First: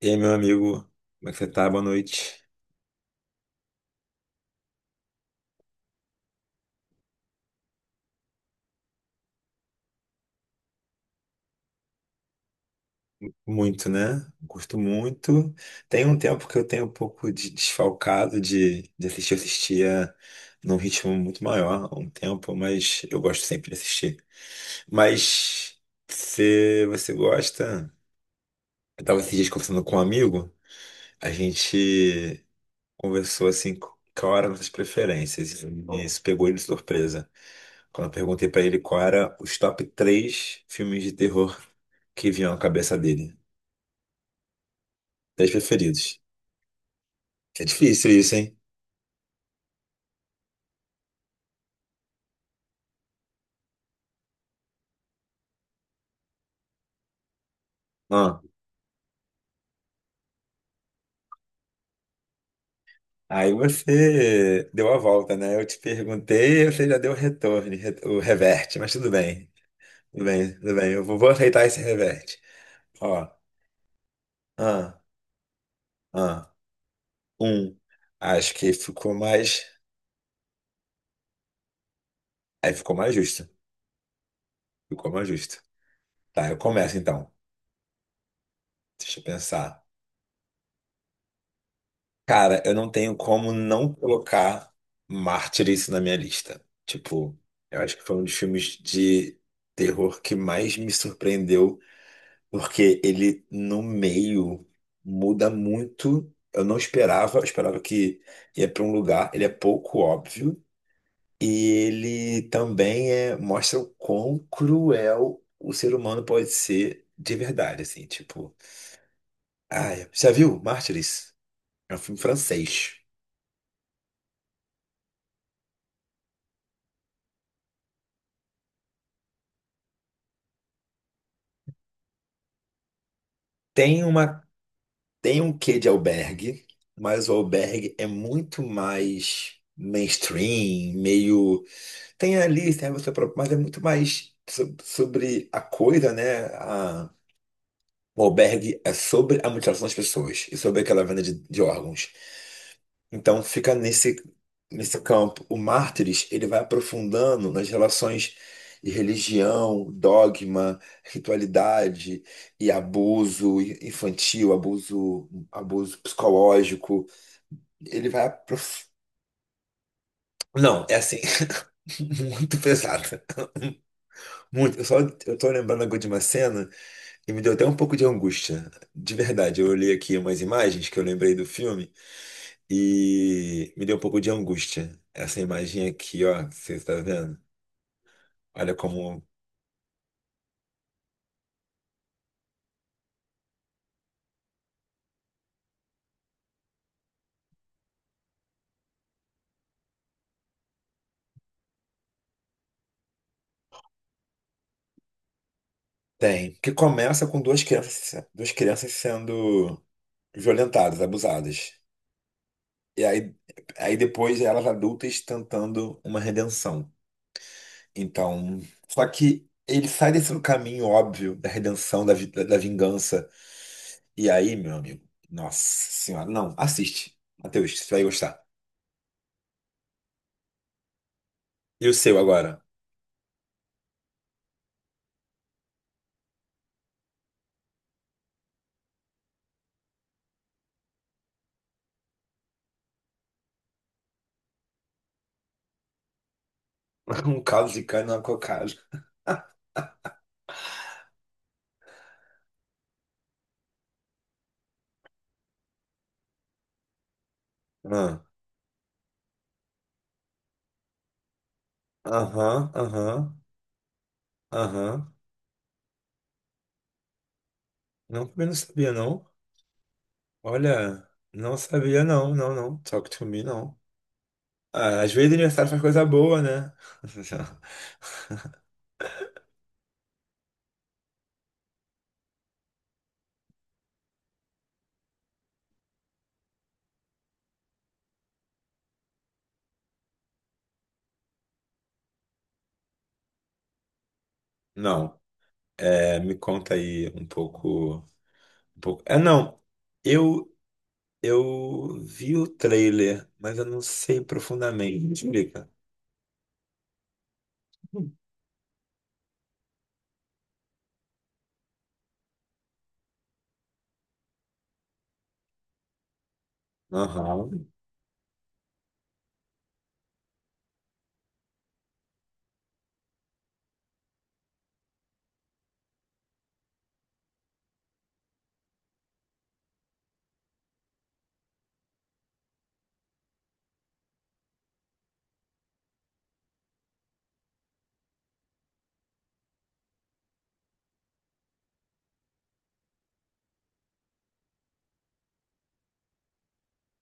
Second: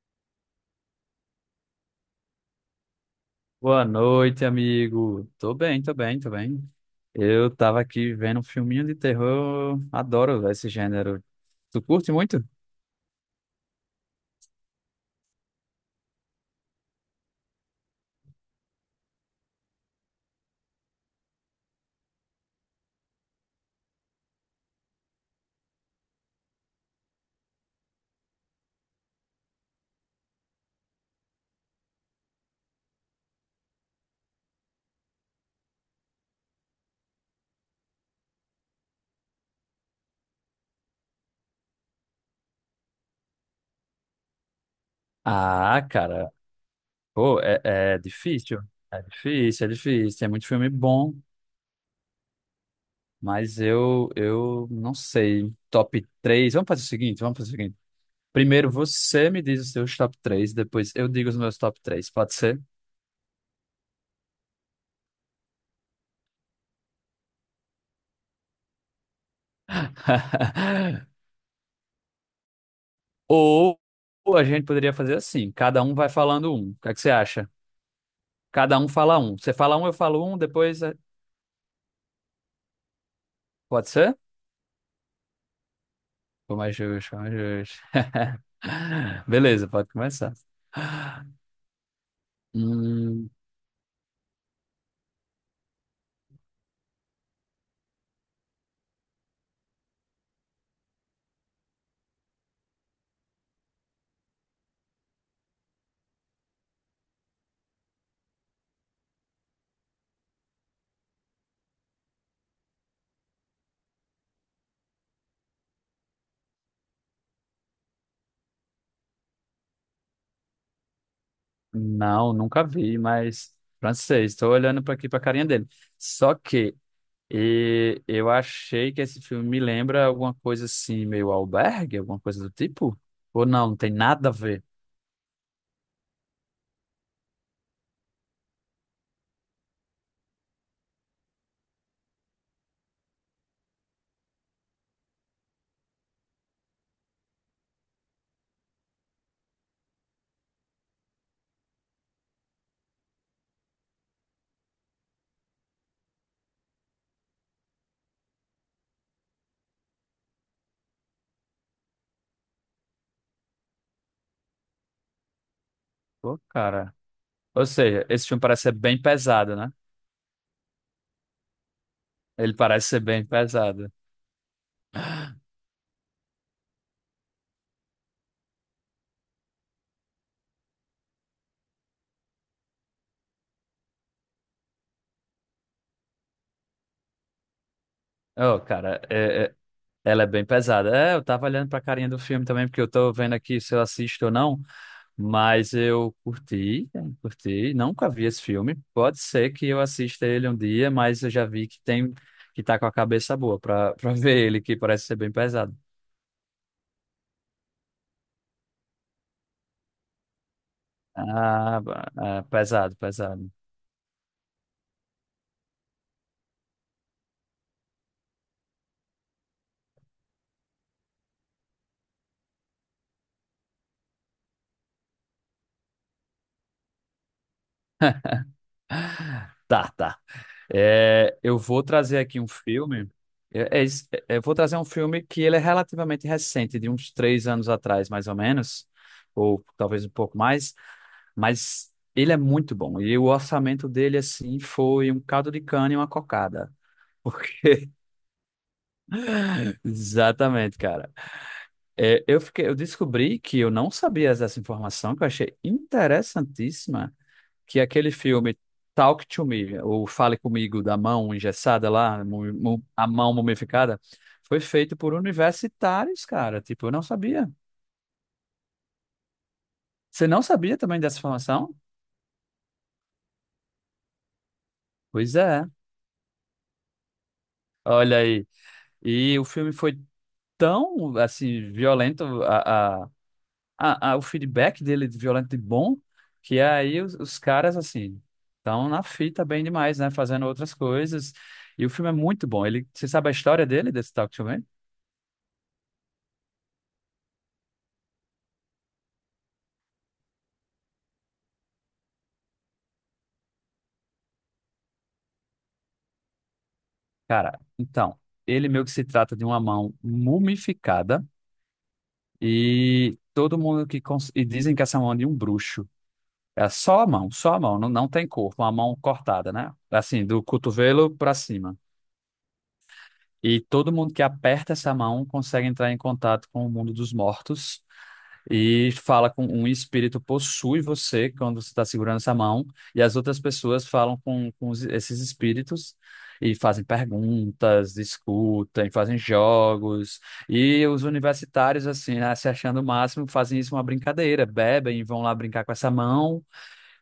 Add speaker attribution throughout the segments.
Speaker 1: E aí, meu amigo, como é que você tá? Boa noite.
Speaker 2: Boa noite, amigo. Tô bem, tô bem, tô bem. Eu tava aqui vendo um filminho de terror. Adoro véi, esse gênero. Tu curte muito?
Speaker 1: Muito, né? Gosto muito. Tem um tempo que eu tenho um pouco de desfalcado de assistir. Eu assistia num ritmo muito maior há um tempo, mas eu gosto sempre de assistir. Mas se você gosta, eu tava esses dias conversando com um amigo, a gente conversou assim, qual era nossas preferências. E isso pegou ele de surpresa. Quando eu perguntei pra ele qual era os top três filmes de terror que vinham à cabeça dele. Dez
Speaker 2: Ah,
Speaker 1: preferidos.
Speaker 2: cara, pô, é,
Speaker 1: É
Speaker 2: é
Speaker 1: difícil isso, hein?
Speaker 2: difícil. É difícil, é difícil. Tem muito filme bom, mas eu não sei. Top 3. Vamos fazer o seguinte, vamos fazer o seguinte.
Speaker 1: Ah,
Speaker 2: Primeiro você me diz os seus top 3. Depois eu digo os meus top 3. Pode ser?
Speaker 1: aí você deu a volta, né? Eu te perguntei, você já deu o retorno, o reverte, mas tudo bem. Tudo bem. Eu vou aceitar esse reverte. Ó,
Speaker 2: Ou a gente poderia
Speaker 1: ah,
Speaker 2: fazer assim, cada um vai
Speaker 1: ah,
Speaker 2: falando um. O que é que você acha?
Speaker 1: um. Acho que
Speaker 2: Cada um
Speaker 1: ficou
Speaker 2: fala um. Você
Speaker 1: mais.
Speaker 2: fala um, eu falo um, depois.
Speaker 1: Aí ficou mais justo.
Speaker 2: Pode ser?
Speaker 1: Ficou mais justo. Tá,
Speaker 2: Foi
Speaker 1: eu
Speaker 2: mais
Speaker 1: começo
Speaker 2: justo, foi
Speaker 1: então.
Speaker 2: mais justo.
Speaker 1: Deixa eu
Speaker 2: Beleza,
Speaker 1: pensar.
Speaker 2: pode começar.
Speaker 1: Cara, eu não tenho
Speaker 2: Hum,
Speaker 1: como não colocar Mártires na minha lista. Tipo, eu acho que foi um dos filmes de terror que mais me surpreendeu, porque ele no meio muda muito. Eu não esperava, eu esperava que ia pra um lugar, ele é pouco óbvio, e ele também é, mostra o quão cruel o ser humano pode ser de verdade, assim, tipo, ai, já viu Mártires? É um filme
Speaker 2: não, nunca
Speaker 1: francês.
Speaker 2: vi, mas francês. Estou olhando para aqui para a carinha dele. Só que eu achei que esse filme me lembra alguma coisa assim, meio albergue, alguma coisa do tipo? Ou não, não tem
Speaker 1: Tem
Speaker 2: nada a
Speaker 1: uma
Speaker 2: ver.
Speaker 1: tem um quê de albergue, mas o albergue é muito mais mainstream, meio. Tem ali, tem você próprio, mas é muito mais sobre a coisa, né? O albergue é sobre a mutilação das pessoas e sobre aquela venda de órgãos. Então fica nesse campo. O Mártires, ele vai aprofundando nas relações de religião, dogma, ritualidade e abuso infantil, abuso
Speaker 2: Pô, cara.
Speaker 1: psicológico.
Speaker 2: Ou seja,
Speaker 1: Ele vai
Speaker 2: esse filme parece ser
Speaker 1: aprof...
Speaker 2: bem pesado, né?
Speaker 1: Não, é assim,
Speaker 2: Ele
Speaker 1: muito
Speaker 2: parece ser
Speaker 1: pesado.
Speaker 2: bem pesado.
Speaker 1: Muito. Eu só eu tô lembrando agora de uma cena e me deu até um pouco de angústia. De verdade, eu olhei aqui umas imagens que eu lembrei do filme. E me deu um pouco de angústia. Essa imagem aqui, ó, você tá vendo?
Speaker 2: Ô,
Speaker 1: Olha
Speaker 2: cara,
Speaker 1: como
Speaker 2: é, Ela é bem pesada. É, eu tava olhando pra carinha do filme também, porque eu tô vendo aqui se eu assisto ou não, mas eu curti, nunca vi esse filme. Pode ser que eu assista ele um dia, mas eu já vi que tem que tá com a cabeça boa pra ver ele, que parece ser bem pesado.
Speaker 1: tem. Que começa com duas crianças sendo violentadas, abusadas.
Speaker 2: Ah, pesado,
Speaker 1: E aí,
Speaker 2: pesado.
Speaker 1: aí depois elas adultas tentando uma redenção. Então, só que ele sai desse caminho óbvio da redenção, da vingança. E aí, meu amigo, nossa senhora, não, assiste. Matheus, você vai gostar.
Speaker 2: Tá, tá. É, eu vou
Speaker 1: E o seu
Speaker 2: trazer aqui um
Speaker 1: agora?
Speaker 2: filme. Eu, é isso, é, eu vou trazer um filme que ele é relativamente recente, de uns 3 anos atrás, mais ou menos, ou talvez um pouco mais. Mas ele é muito bom. E o orçamento dele, assim, foi um caldo de cana e uma cocada.
Speaker 1: Um caso de cana na cocada.
Speaker 2: Exatamente, cara. É, eu fiquei, eu descobri que eu não sabia dessa informação, que eu achei interessantíssima, que aquele filme Talk to Me, ou Fale Comigo, da mão engessada lá,
Speaker 1: Aham,
Speaker 2: a mão
Speaker 1: aham,
Speaker 2: mumificada, foi feito por
Speaker 1: aham.
Speaker 2: universitários, cara. Tipo, eu não sabia.
Speaker 1: Não, também não sabia, não.
Speaker 2: Você não sabia também
Speaker 1: Olha,
Speaker 2: dessa
Speaker 1: não
Speaker 2: informação?
Speaker 1: sabia, não. Talk to me, não. Ah, às vezes
Speaker 2: Pois é.
Speaker 1: aniversário faz coisa boa, né?
Speaker 2: Olha aí. E o filme foi tão assim violento a, o feedback dele de violento e bom, que aí os caras assim estão na fita bem demais, né? Fazendo outras coisas. E o filme é muito bom. Ele, você sabe a história dele, desse Talk to Me?
Speaker 1: Não, é, me conta aí um pouco, um pouco. É, não, eu, eu vi o trailer, mas eu não sei profundamente. Me explica.
Speaker 2: Cara, então, ele meio que se trata de uma mão mumificada e todo mundo e dizem que essa mão é de um bruxo. É só a
Speaker 1: Aham.
Speaker 2: mão, não, não tem corpo, uma mão cortada, né? Assim, do cotovelo pra cima. E todo mundo que aperta essa mão consegue entrar em contato com o mundo dos mortos e fala com um espírito possui você quando você está segurando essa mão, e as outras pessoas falam com, com esses espíritos e fazem perguntas, discutem, fazem jogos. E os universitários, assim, né, se achando o máximo, fazem isso uma brincadeira, bebem e vão lá brincar com essa mão.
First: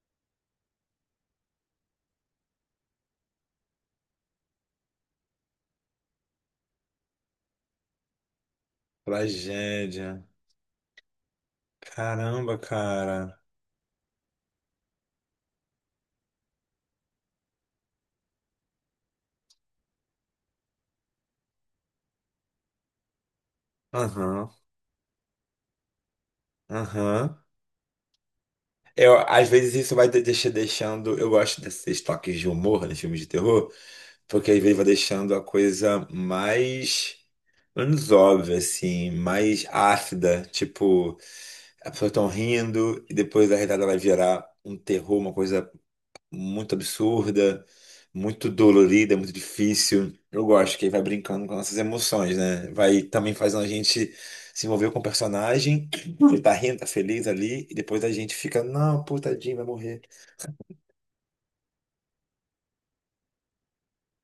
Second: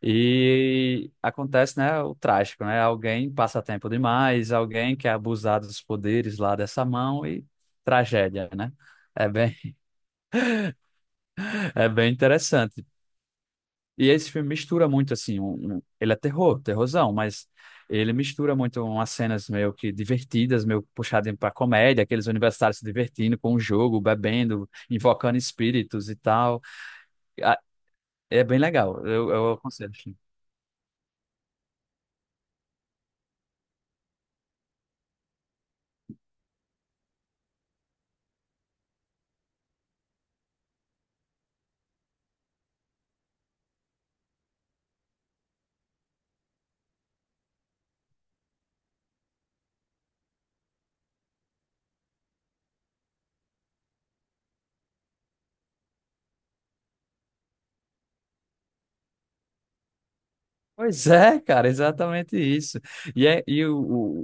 Speaker 2: E acontece, né, o trágico, né? Alguém passa tempo demais, alguém quer abusar dos poderes lá dessa mão e tragédia, né? É bem,
Speaker 1: Tragédia.
Speaker 2: é bem
Speaker 1: Caramba,
Speaker 2: interessante.
Speaker 1: cara.
Speaker 2: E esse filme mistura muito, assim, ele é terror, terrorzão, mas ele mistura muito umas cenas meio que divertidas, meio puxadas para comédia, aqueles universitários se divertindo com o jogo,
Speaker 1: Aham,
Speaker 2: bebendo, invocando espíritos e tal.
Speaker 1: aham.
Speaker 2: Ah, é bem legal,
Speaker 1: Eu,
Speaker 2: eu,
Speaker 1: às
Speaker 2: eu
Speaker 1: vezes
Speaker 2: aconselho,
Speaker 1: isso vai
Speaker 2: assim.
Speaker 1: deixando. Eu gosto desses toques de humor nos filmes de terror, porque às vezes vai deixando a coisa mais. Menos óbvia, assim, mais ácida. Tipo, a pessoa tão rindo e depois a risada vai virar um terror, uma coisa muito absurda, muito dolorida, muito difícil. Eu gosto que aí vai brincando com nossas emoções, né? Vai também fazendo a gente se envolver com o personagem, ele tá rindo, tá feliz ali, e depois a gente fica, não, pô, tadinho, vai morrer.
Speaker 2: Pois é, cara, exatamente isso. E, é, e o,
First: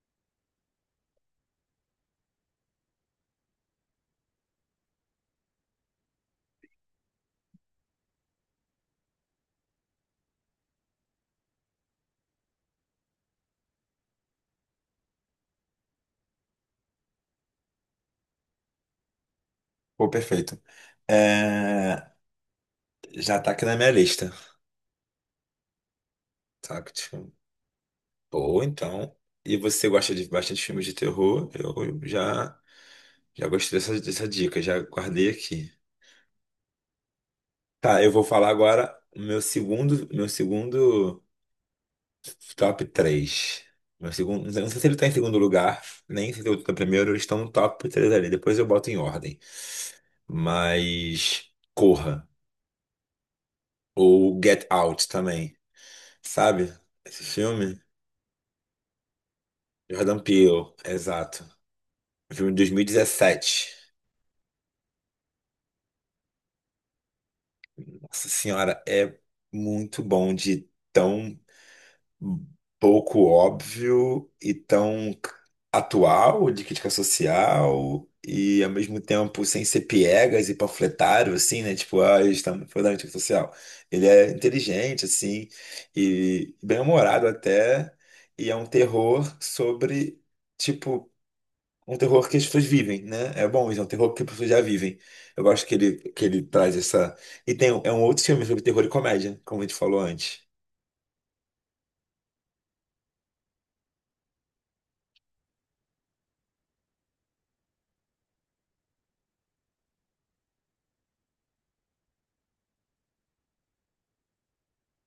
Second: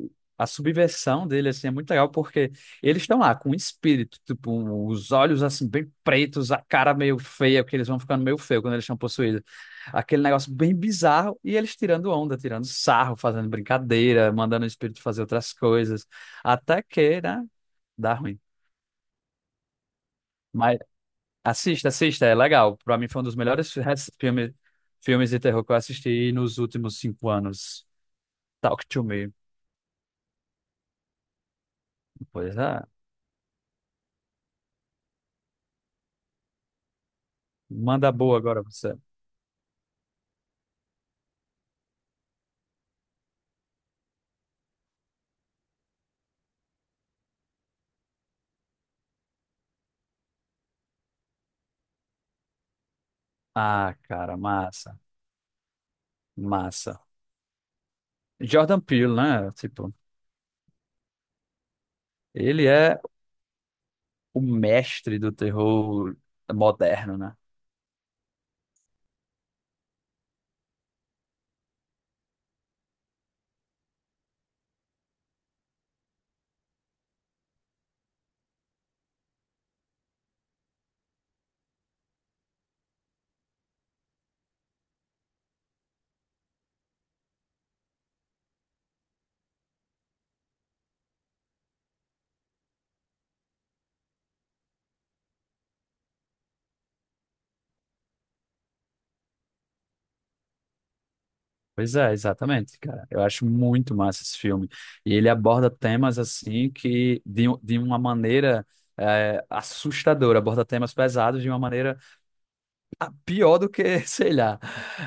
Speaker 2: o- a subversão dele, assim, é muito legal porque eles estão lá com o espírito, tipo, os olhos, assim, bem pretos, a cara meio feia, porque eles vão ficando meio feio quando eles estão possuídos. Aquele negócio bem bizarro e eles tirando onda, tirando sarro, fazendo brincadeira, mandando o espírito fazer outras coisas. Até que, né, dá ruim.
Speaker 1: Pô, perfeito.
Speaker 2: Mas assista,
Speaker 1: É,
Speaker 2: assista, é legal. Pra mim foi um dos
Speaker 1: já tá aqui
Speaker 2: melhores
Speaker 1: na minha lista,
Speaker 2: filmes, filmes de terror que eu assisti nos
Speaker 1: saca?
Speaker 2: últimos cinco
Speaker 1: Tipo,
Speaker 2: anos.
Speaker 1: pô,
Speaker 2: Talk to
Speaker 1: então.
Speaker 2: me.
Speaker 1: E você gosta de bastante filmes de terror? Eu
Speaker 2: Pois
Speaker 1: já,
Speaker 2: é.
Speaker 1: já gostei dessa dica, já guardei aqui. Tá, eu
Speaker 2: Manda
Speaker 1: vou
Speaker 2: boa
Speaker 1: falar
Speaker 2: agora você.
Speaker 1: agora o meu segundo top 3. Meu segundo, não sei se ele tá em segundo lugar, nem sei se ele tá em primeiro, eles estão no top 3 ali. Depois eu boto em ordem. Mas Corra
Speaker 2: Ah, cara,
Speaker 1: ou Get
Speaker 2: massa,
Speaker 1: Out também. Sabe?
Speaker 2: massa.
Speaker 1: Esse filme?
Speaker 2: Jordan Peele, né? Tipo,
Speaker 1: Jordan Peele, exato. Um filme de
Speaker 2: ele é
Speaker 1: 2017.
Speaker 2: o mestre do terror moderno, né?
Speaker 1: Nossa Senhora, é muito bom de tão pouco óbvio e tão atual de crítica social e ao mesmo tempo sem ser piegas e panfletário, assim, né? Tipo, ah, eles estão falando de crítica social. Ele é inteligente, assim, e bem-humorado até, e é um terror sobre, tipo, um terror que as pessoas vivem, né? É bom, isso é um terror que as pessoas já vivem. Eu gosto que ele traz essa... E tem, é um outro filme sobre terror e comédia, como a gente falou antes.
Speaker 2: Pois é, exatamente, cara. Eu acho muito massa esse filme. E ele aborda temas assim que de uma maneira assustadora, aborda temas pesados de uma maneira pior do que, sei lá.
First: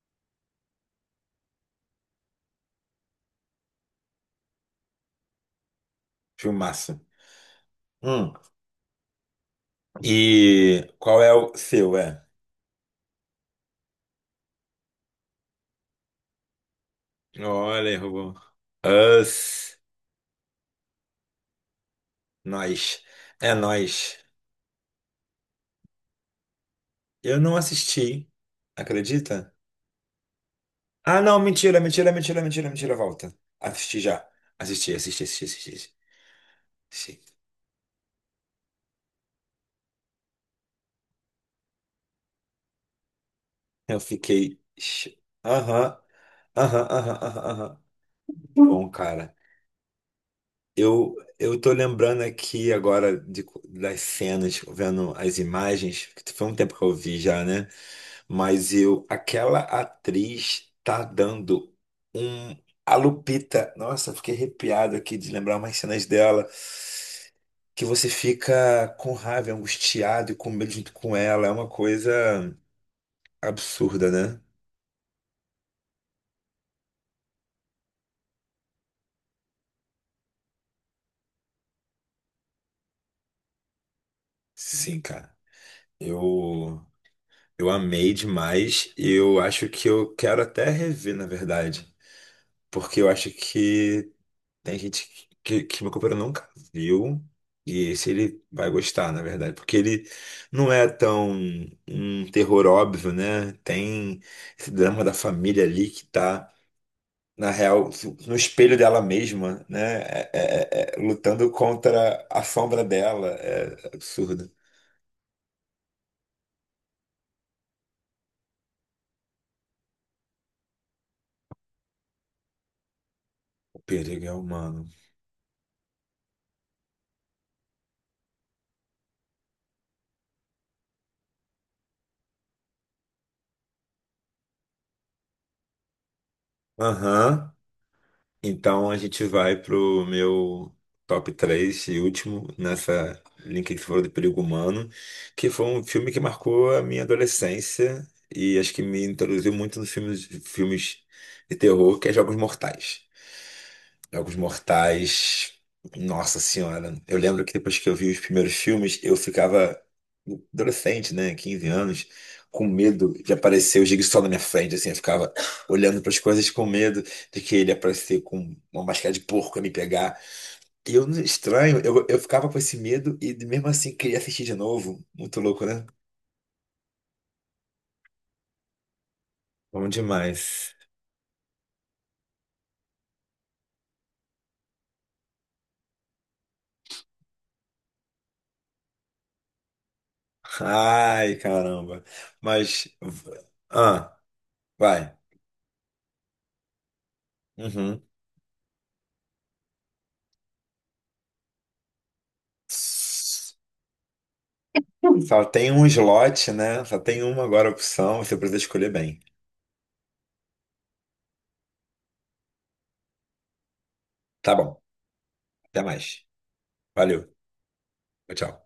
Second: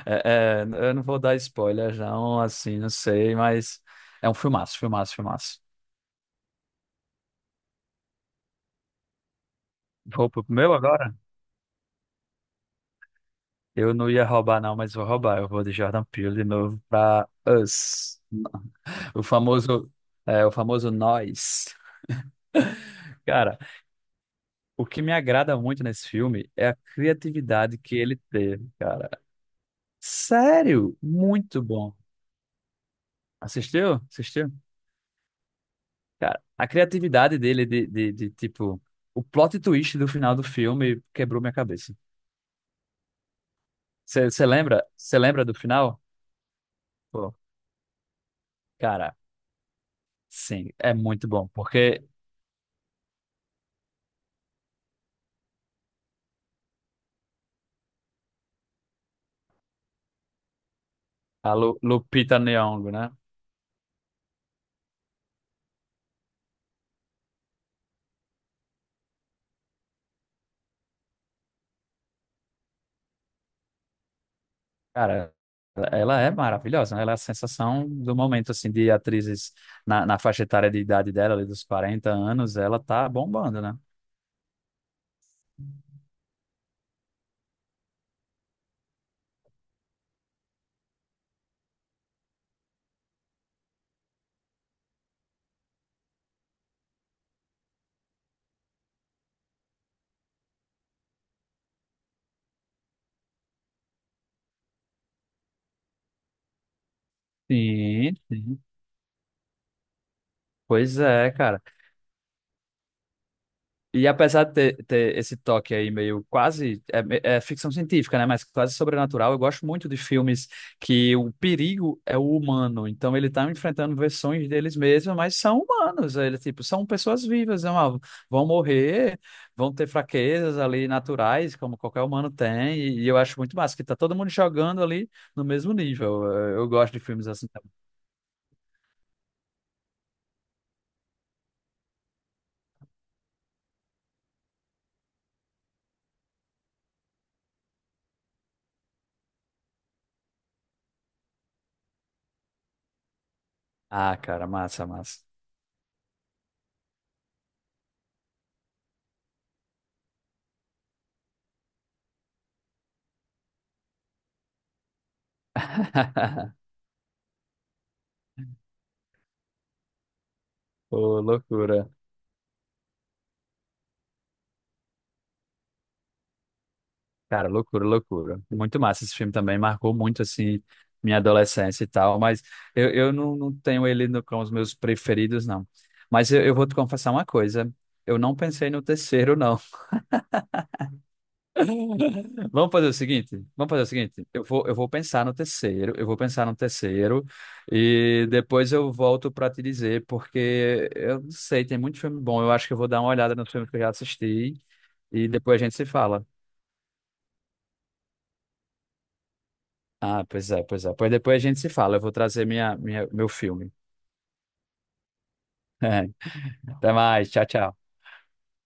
Speaker 2: É, é, eu não vou dar spoilers, não, assim, não sei, mas é um filmaço, filmaço, filmaço.
Speaker 1: Filmaço. Hum.
Speaker 2: Roupa pro meu
Speaker 1: E
Speaker 2: agora?
Speaker 1: qual é o seu, é?
Speaker 2: Eu não ia roubar, não, mas vou roubar. Eu vou de Jordan Peele de novo pra
Speaker 1: Olha,
Speaker 2: Us.
Speaker 1: errou.
Speaker 2: O
Speaker 1: Us.
Speaker 2: famoso, o famoso nós.
Speaker 1: Nós. É
Speaker 2: Cara,
Speaker 1: nós.
Speaker 2: o que me agrada muito nesse filme é a
Speaker 1: Eu não
Speaker 2: criatividade que ele
Speaker 1: assisti.
Speaker 2: teve, cara.
Speaker 1: Acredita?
Speaker 2: Sério,
Speaker 1: Ah, não,
Speaker 2: muito
Speaker 1: mentira,
Speaker 2: bom.
Speaker 1: mentira, mentira, mentira, mentira, volta. Assisti
Speaker 2: Assistiu?
Speaker 1: já.
Speaker 2: Assistiu?
Speaker 1: Assisti, assisti, assisti, assisti, assisti.
Speaker 2: Cara, a
Speaker 1: Sim.
Speaker 2: criatividade dele de, tipo, o plot twist do final do filme quebrou minha cabeça.
Speaker 1: Eu
Speaker 2: Você
Speaker 1: fiquei.
Speaker 2: lembra? Você lembra do
Speaker 1: Aham,
Speaker 2: final?
Speaker 1: aham, aham,
Speaker 2: Pô,
Speaker 1: aham, aham. Bom,
Speaker 2: cara,
Speaker 1: cara,
Speaker 2: sim, é
Speaker 1: eu,
Speaker 2: muito bom,
Speaker 1: eu tô
Speaker 2: porque
Speaker 1: lembrando aqui mas eu, aquela atriz tá
Speaker 2: A
Speaker 1: dando
Speaker 2: Lu- Lupita
Speaker 1: um.
Speaker 2: Nyong'o,
Speaker 1: A
Speaker 2: né?
Speaker 1: Lupita, nossa, fiquei arrepiado aqui de lembrar umas cenas dela, que você fica com raiva, angustiado e com medo junto com ela. É uma coisa absurda, né?
Speaker 2: Cara, ela é maravilhosa, né? Ela é a sensação do momento, assim, de atrizes na faixa etária de idade dela, ali dos 40 anos, ela tá bombando, né?
Speaker 1: Sim, cara. Eu, eu amei demais e eu acho que eu quero até rever, na verdade. Porque eu acho que tem gente que meu companheiro nunca viu. E se ele vai gostar, na verdade. Porque ele não é tão um terror óbvio, né? Tem esse drama da família ali que tá, na real,
Speaker 2: Sim,
Speaker 1: no
Speaker 2: sim.
Speaker 1: espelho dela mesma, né?
Speaker 2: Pois é,
Speaker 1: Lutando
Speaker 2: cara.
Speaker 1: contra a sombra dela. É
Speaker 2: E apesar
Speaker 1: absurdo.
Speaker 2: de ter, esse toque aí meio quase é ficção científica, né? Mas quase sobrenatural, eu gosto muito de filmes que o perigo é o humano. Então ele tá
Speaker 1: O
Speaker 2: enfrentando
Speaker 1: perigo é
Speaker 2: versões deles
Speaker 1: humano.
Speaker 2: mesmos, mas são humanos. Ele tipo são pessoas vivas, né, mano? Vão morrer, vão ter fraquezas ali naturais, como qualquer humano tem. E eu acho muito massa que tá todo mundo jogando ali no mesmo nível. Eu gosto de filmes assim
Speaker 1: Aham.
Speaker 2: também.
Speaker 1: Então a gente vai pro meu top 3 e último nessa linha que você falou de perigo humano, que foi um filme que marcou a minha adolescência e acho que me introduziu muito nos filmes de terror, que é Jogos Mortais.
Speaker 2: Ah,
Speaker 1: Jogos
Speaker 2: cara, massa, massa.
Speaker 1: Mortais. Nossa Senhora. Eu lembro que depois que eu vi os primeiros filmes, eu ficava adolescente, né? 15 anos, com medo de aparecer o Jigsaw na minha frente, assim. Eu ficava olhando para as coisas com medo de que ele aparecer com uma máscara de porco e me pegar. E eu,
Speaker 2: Pô,
Speaker 1: estranho,
Speaker 2: loucura.
Speaker 1: eu ficava com esse medo e mesmo assim queria assistir de novo. Muito louco, né?
Speaker 2: Cara, loucura, loucura. Muito massa esse filme também,
Speaker 1: Bom
Speaker 2: marcou muito, assim,
Speaker 1: demais.
Speaker 2: minha adolescência e tal, mas eu não, não tenho ele no, com os meus preferidos, não. Mas eu vou te confessar uma coisa, eu não pensei no terceiro, não.
Speaker 1: Ai, caramba.
Speaker 2: Vamos
Speaker 1: Mas.
Speaker 2: fazer o seguinte, vamos fazer o
Speaker 1: Ah,
Speaker 2: seguinte, eu vou
Speaker 1: vai.
Speaker 2: pensar no terceiro, eu vou pensar no terceiro,
Speaker 1: Uhum.
Speaker 2: e depois eu volto pra te dizer, porque eu não sei, tem muito filme bom, eu acho que eu vou dar uma olhada nos filmes que eu já assisti, e
Speaker 1: Só
Speaker 2: depois a
Speaker 1: tem
Speaker 2: gente
Speaker 1: um
Speaker 2: se fala.
Speaker 1: slot, né? Só tem uma agora opção, você precisa escolher bem.
Speaker 2: Ah, pois é, pois é. Pois depois a gente se fala. Eu vou trazer minha, meu filme.
Speaker 1: Tá bom, até mais.
Speaker 2: Até mais.
Speaker 1: Valeu,
Speaker 2: Tchau, tchau.
Speaker 1: tchau.